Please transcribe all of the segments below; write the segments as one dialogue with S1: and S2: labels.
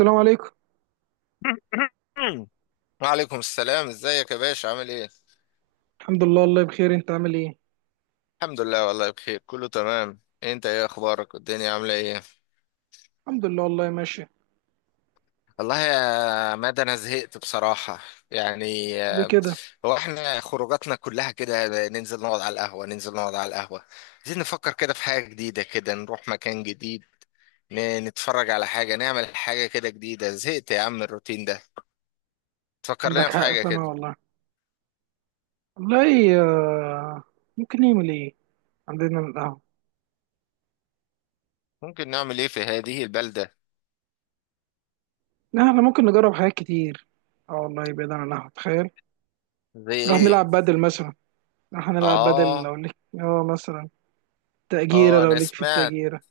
S1: السلام عليكم.
S2: وعليكم السلام، ازيك يا باشا، عامل ايه؟
S1: الحمد لله والله بخير، انت عامل ايه؟
S2: الحمد لله والله بخير كله تمام. انت ايه اخبارك والدنيا عامله ايه؟
S1: الحمد لله والله ماشي.
S2: والله يا مادة انا زهقت بصراحه. يعني
S1: ليه كده؟
S2: هو احنا خروجاتنا كلها كده، ننزل نقعد على القهوه، ننزل نقعد على القهوه. عايزين نفكر كده في حاجه جديده، كده نروح مكان جديد. نتفرج على حاجه، نعمل حاجه كده جديده. زهقت يا عم من الروتين ده. تفكر لنا
S1: عندك
S2: في
S1: حق،
S2: حاجه
S1: فانا
S2: كده.
S1: والله، والله، آه، ممكن نعمل ايه؟ عندنا القهوة.
S2: ممكن نعمل ايه في هذه البلده؟
S1: لا، احنا ممكن نجرب حاجات كتير. اه والله، بعيد عن القهوة تخيل.
S2: زي
S1: نروح
S2: ايه؟
S1: نلعب بدل مثلا. نروح نلعب بدل،
S2: اه،
S1: لو ليك اه مثلا. تأجيرة،
S2: اه،
S1: لو
S2: انا
S1: ليك في
S2: سمعت.
S1: التأجيرة.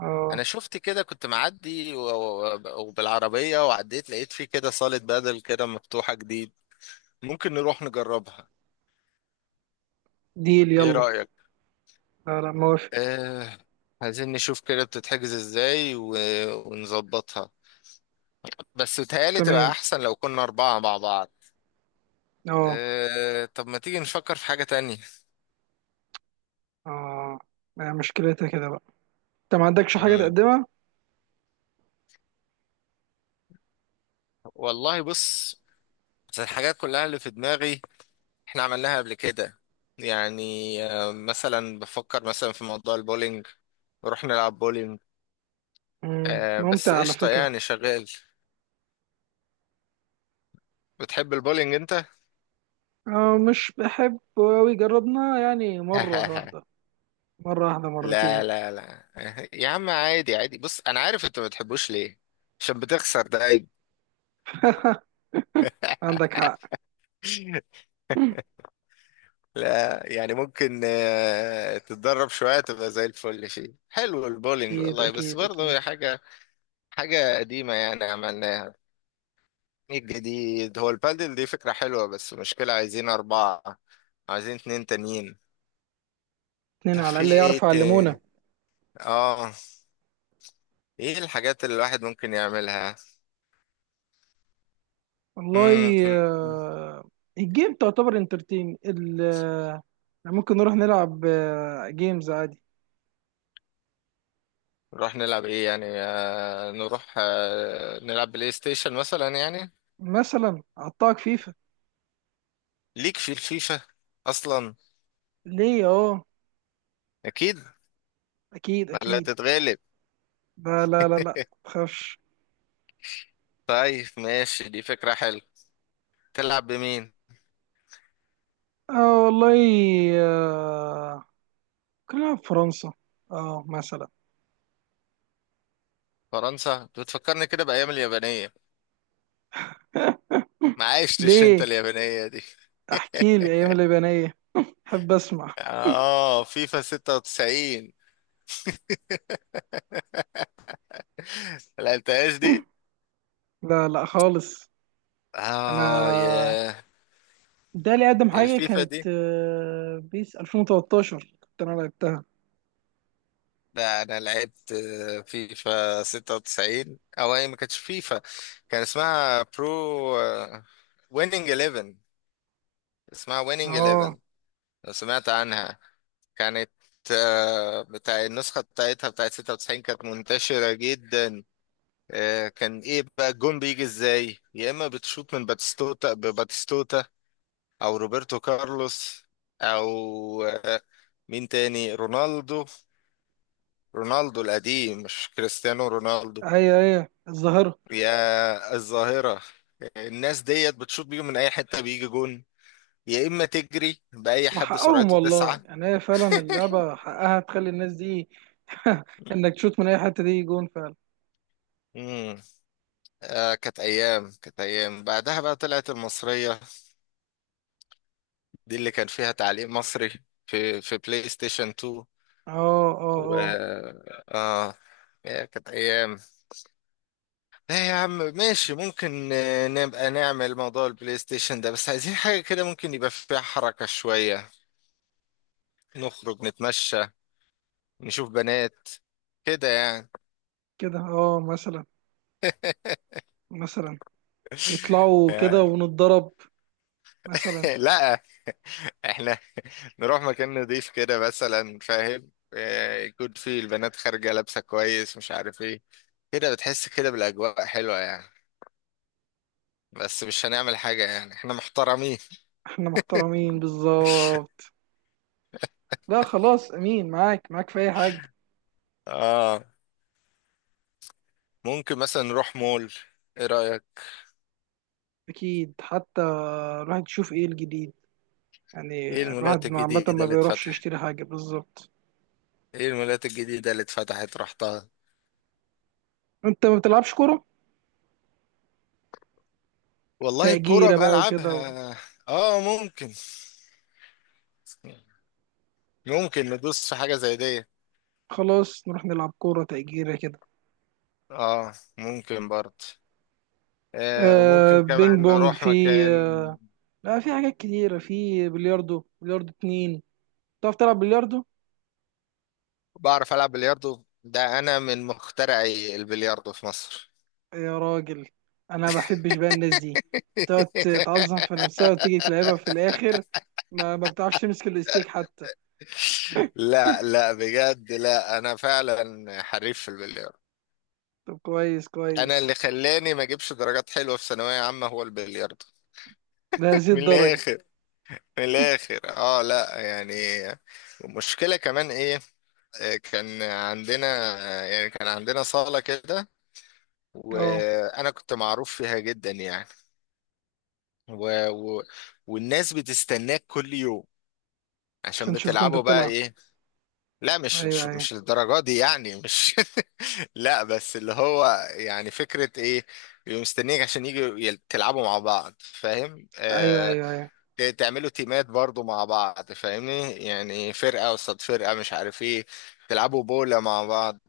S1: اه.
S2: انا شفت كده، كنت معدي و- و- وبالعربية وعديت، لقيت فيه كده صالة بدل كده مفتوحة جديد. ممكن نروح نجربها.
S1: ديل
S2: ايه
S1: يلا.
S2: رأيك؟
S1: لا لا، موافق.
S2: آه. عايزين نشوف كده بتتحجز ازاي ونظبطها. بس بتهيألي تبقى
S1: تمام.
S2: احسن لو كنا اربعة مع بعض.
S1: اه.
S2: طب ما تيجي نفكر في حاجة تانية.
S1: اه، ما هي مشكلتها كده بقى؟ انت ما عندكش حاجة
S2: مم.
S1: تقدمها؟
S2: والله بص، بس الحاجات كلها اللي في دماغي احنا عملناها قبل كده. يعني مثلا بفكر مثلا في موضوع البولينج، نروح نلعب بولينج. بس
S1: ممتع على
S2: قشطة
S1: فكرة.
S2: يعني شغال. بتحب البولينج انت؟
S1: مش بحبه أوي، جربنا يعني مرة واحدة. مرة واحدة،
S2: لا،
S1: مرتين.
S2: لا، لا. يا عم عادي عادي، بص انا عارف انت ما بتحبوش ليه، عشان بتخسر ده عيب.
S1: عندك حق.
S2: لا يعني ممكن تتدرب شوية تبقى زي الفل، فيه حلو البولينج
S1: أكيد
S2: والله، بس
S1: أكيد
S2: برضه
S1: أكيد.
S2: هي حاجة، حاجة قديمة يعني عملناها. الجديد هو البادل، دي فكرة حلوة بس مشكلة عايزين أربعة، عايزين اتنين تانيين.
S1: اتنين
S2: طب
S1: على
S2: في
S1: الأقل
S2: ايه
S1: يعرفوا يعلمونا.
S2: تاني؟ اه. ايه الحاجات اللي الواحد ممكن يعملها؟ مم،
S1: والله.
S2: مم، مم.
S1: آه، الجيم تعتبر انترتين يعني ممكن نروح نلعب جيمز عادي.
S2: نروح نلعب ايه يعني، نروح نلعب بلاي ستيشن مثلا يعني.
S1: مثلا أعطاك فيفا.
S2: ليك في الفيفا اصلا.
S1: ليه؟ اه.
S2: اكيد.
S1: أكيد
S2: ولا
S1: أكيد.
S2: تتغلب؟
S1: لا لا لا لا، متخافش.
S2: طيب ماشي، دي فكرة حلوة. تلعب بمين؟
S1: اه والله. آه، كنا نلعب فرنسا. اه مثلا.
S2: فرنسا بتفكرني كده بأيام اليابانية. ما عشتش انت
S1: ليه؟
S2: اليابانية دي.
S1: احكي لي ايام اليابانية. حب اسمع.
S2: اه فيفا 96، ما لعبتهاش دي.
S1: لا لا خالص.
S2: اه
S1: انا،
S2: يا.
S1: ده اللي اقدم حاجه
S2: الفيفا
S1: كانت
S2: دي؟
S1: بيس 2013 كنت انا لعبتها.
S2: لا انا لعبت فيفا 96، او هي ما كانتش فيفا، كان اسمها برو، ويننج 11. اسمها ويننج
S1: اه.
S2: 11، لو سمعت عنها. كانت بتاع النسخة بتاعتها بتاعت 96 كانت منتشرة جدا. كان ايه بقى الجون بيجي ازاي، يا اما بتشوط من باتستوتا بباتستوتا، او روبرتو كارلوس، او آه، مين تاني، رونالدو، رونالدو القديم مش كريستيانو رونالدو.
S1: هي هي الظاهره.
S2: يا الظاهرة، الناس ديت بتشوط بيهم من اي حتة بيجي جون، يا اما تجري باي حد
S1: وحقهم
S2: سرعته
S1: والله،
S2: تسعة.
S1: يعني هي فعلا اللعبه حقها تخلي الناس دي، انك تشوت من اي حته دي جون فعلا.
S2: امم كانت ايام، كانت ايام. بعدها بقى طلعت المصرية، دي اللي كان فيها تعليق مصري في بلاي ستيشن 2.
S1: اه اه
S2: و
S1: اه.
S2: اه يا كانت ايام. لا يا عم ماشي، ممكن نبقى نعمل موضوع البلاي ستيشن ده، بس عايزين حاجة كده ممكن يبقى فيها حركة شوية، نخرج نتمشى، نشوف بنات كده يعني.
S1: كده اه مثلا. مثلا يطلعوا كده ونتضرب. مثلا.
S2: لا، احنا نروح مكان نضيف كده مثلا، فاهم، يكون فيه البنات خارجة لابسة كويس مش عارف ايه، كده بتحس كده بالأجواء حلوة يعني، بس مش هنعمل حاجة يعني، احنا محترمين.
S1: احنا محترمين بالظبط. لا خلاص، امين معاك معاك في اي حاجه.
S2: اه. ممكن مثلا نروح مول. ايه رأيك؟
S1: أكيد حتى الواحد يشوف إيه الجديد، يعني
S2: ايه المولات
S1: الواحد عامة
S2: الجديدة
S1: ما
S2: اللي
S1: بيروحش
S2: اتفتحت
S1: يشتري حاجة بالظبط.
S2: ايه المولات الجديدة اللي اتفتحت رحتها؟
S1: أنت ما بتلعبش كورة؟
S2: والله الكرة
S1: تأجيرة بقى وكده.
S2: بلعبها. اه ممكن ندوس في حاجة زي دي.
S1: خلاص نروح نلعب كورة تأجيرة كده.
S2: اه ممكن برضه. آه وممكن
S1: بينج
S2: كمان
S1: بونج
S2: نروح
S1: في،
S2: مكان.
S1: آه لا، في حاجات كتيرة، في بلياردو. بلياردو اتنين. تعرف تلعب بلياردو؟
S2: بعرف ألعب بلياردو، ده أنا من مخترعي البلياردو في مصر.
S1: يا راجل. أنا ما بحبش بقى الناس دي تقعد تعظم في نفسها وتيجي تلعبها في الآخر. ما بتعرفش تمسك الاستيك حتى.
S2: لا، لا، بجد لا، أنا فعلا حريف في البلياردو.
S1: طب كويس
S2: أنا
S1: كويس.
S2: اللي خلاني ما أجيبش درجات حلوة في ثانوية عامة هو البلياردو.
S1: لهذه
S2: من
S1: الدرجة؟
S2: الآخر. في الاخر لا يعني، المشكله كمان ايه، كان عندنا يعني، كان عندنا صاله كده،
S1: اه،
S2: وانا كنت معروف فيها جدا يعني. و... و... والناس بتستناك كل يوم. عشان
S1: عشان نشوفك انت
S2: بتلعبوا بقى
S1: بتلعب.
S2: ايه؟ لا مش
S1: ايوه
S2: مش,
S1: ايوه
S2: مش الدرجه دي يعني، مش... لا بس اللي هو يعني فكره ايه، بيبقوا مستنيك عشان يجوا تلعبوا مع بعض، فاهم
S1: ايوه.
S2: آه.
S1: ايوه ايوه
S2: تعملوا تيمات برضو مع بعض، فاهمني، يعني فرقة قصاد فرقة مش عارف ايه، تلعبوا بولا مع بعض،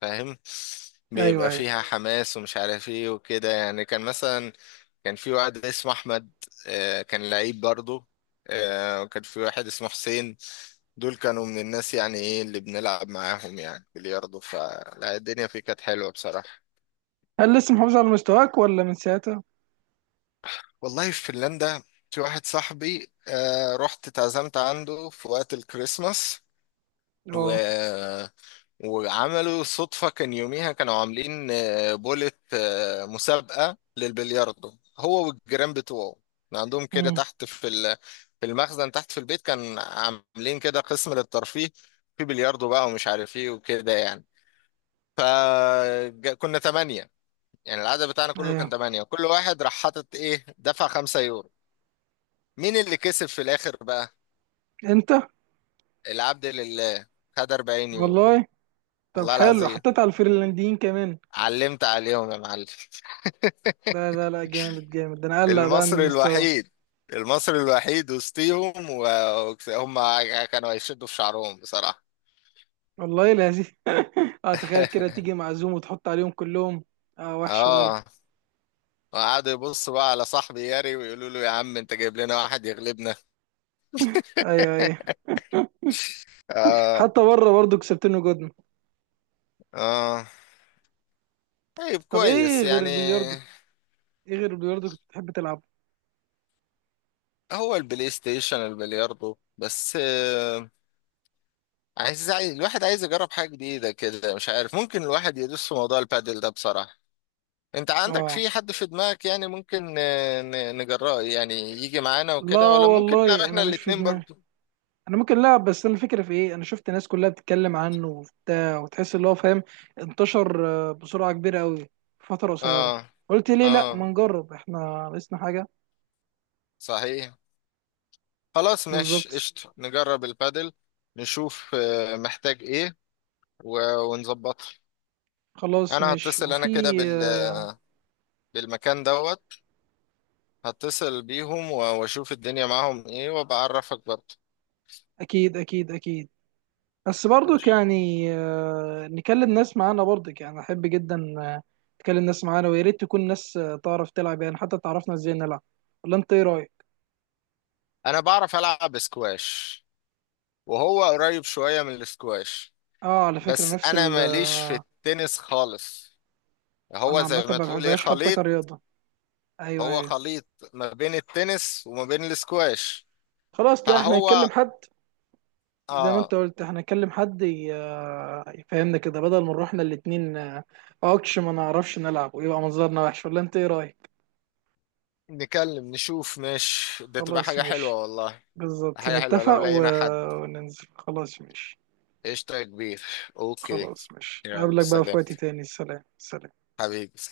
S2: فاهم.
S1: ايوه
S2: بيبقى
S1: ايوه.
S2: فيها حماس ومش عارف ايه وكده يعني. كان مثلا كان في واحد اسمه احمد، كان لعيب برضو، وكان في واحد اسمه حسين. دول كانوا من الناس يعني ايه اللي بنلعب معاهم يعني بلياردو، فلا الدنيا فيه كانت حلوة بصراحة.
S1: هل لسه محافظ على مستواك ولا من ساعتها؟
S2: والله في فنلندا، في واحد صاحبي رحت اتعزمت عنده في وقت الكريسماس، و...
S1: اه.
S2: وعملوا صدفة. كان يوميها كانوا عاملين بولة مسابقة للبلياردو، هو والجيران بتوعه. كان عندهم كده
S1: امم
S2: تحت في في المخزن تحت في البيت، كان عاملين كده قسم للترفيه، في بلياردو بقى ومش عارف ايه وكده يعني. فكنا تمانية، يعني العدد بتاعنا كله كان
S1: ايوه،
S2: تمانية، وكل واحد راح حاطط ايه دفع 5 يورو. مين اللي كسب في الآخر بقى؟
S1: انت،
S2: العبد لله. خد 40 يورو.
S1: والله. طب
S2: والله
S1: حلو،
S2: العظيم
S1: حطيت على الفنلنديين كمان.
S2: علمت عليهم يا معلم.
S1: لا لا لا، جامد جامد. ده انا قلق بقى من
S2: المصري
S1: المستوى.
S2: الوحيد، المصري الوحيد وسطيهم، وهم كانوا هيشدوا في شعرهم بصراحة.
S1: والله لذيذ. اه تخيل كده، تيجي معزوم وتحط عليهم كلهم. اه وحشه برضه.
S2: اه. وقعدوا يبصوا بقى على صاحبي ياري، ويقولوا له يا عم انت جايب لنا واحد يغلبنا.
S1: ايوه ايوه.
S2: اه.
S1: حتى بره برضه كسبتني جدن.
S2: اه طيب
S1: طب ايه
S2: كويس
S1: غير
S2: يعني.
S1: البلياردو؟ ايه غير البلياردو كنت بتحب تلعب؟
S2: هو البلاي ستيشن البلياردو بس. عايز الواحد عايز يجرب حاجة جديدة كده مش عارف. ممكن الواحد يدوس في موضوع البادل ده بصراحة. انت عندك
S1: اه.
S2: في حد في دماغك يعني ممكن نجراه يعني يجي معانا
S1: لا
S2: وكده، ولا ممكن نلعب
S1: والله
S2: احنا
S1: انا مش في
S2: الاتنين
S1: دماغي.
S2: برضو؟
S1: انا ممكن، لا بس انا الفكره في ايه، انا شفت ناس كلها بتتكلم عنه وبتاع وتحس اللي هو فاهم. انتشر بسرعه كبيره قوي في فتره قصيره.
S2: اه.
S1: قلت ليه لا ما
S2: اه.
S1: نجرب احنا؟ ناقصنا حاجه.
S2: صحيح. خلاص ماشي
S1: بالظبط.
S2: قشطة، نجرب البادل. نشوف محتاج ايه ونظبطها.
S1: خلاص
S2: انا
S1: ماشي.
S2: هتصل انا
S1: وفي
S2: كده
S1: آه،
S2: بالمكان دوت. هتصل بيهم واشوف الدنيا معاهم ايه، وبعرفك برضو.
S1: اكيد اكيد اكيد. بس برضك
S2: ماشي.
S1: يعني نكلم ناس معانا. برضك يعني احب جدا تكلم ناس معانا. ويا ريت تكون ناس تعرف تلعب يعني، حتى تعرفنا ازاي نلعب. ولا انت ايه رايك؟
S2: انا بعرف العب سكواش، وهو قريب شوية من السكواش،
S1: اه على فكره
S2: بس
S1: نفس
S2: انا
S1: ال
S2: ماليش في
S1: آه،
S2: التنس خالص. هو
S1: انا عامه
S2: زي ما
S1: ما
S2: تقول ايه
S1: بحبهاش حتى
S2: خليط.
S1: كرياضه. ايوه
S2: هو
S1: ايوه.
S2: خليط ما بين التنس وما بين الاسكواش.
S1: خلاص، لا احنا
S2: فهو
S1: هنكلم حد. زي ما
S2: اه
S1: انت قلت احنا هنكلم حد يفهمنا كده، بدل ما نروح احنا الاتنين اوكش، ما نعرفش نلعب ويبقى منظرنا وحش. ولا انت ايه رايك؟
S2: نكلم نشوف، مش ده تبقى
S1: خلاص
S2: حاجة حلوة
S1: ماشي.
S2: والله؟
S1: بالظبط
S2: حاجة حلوة لو
S1: نتفق
S2: لقينا حد.
S1: وننزل. خلاص ماشي.
S2: قشطة يا كبير. اوكي.
S1: خلاص ماشي،
S2: يلا
S1: اقابلك بقى في
S2: سلام
S1: وقت تاني. سلام سلام.
S2: حبيبي.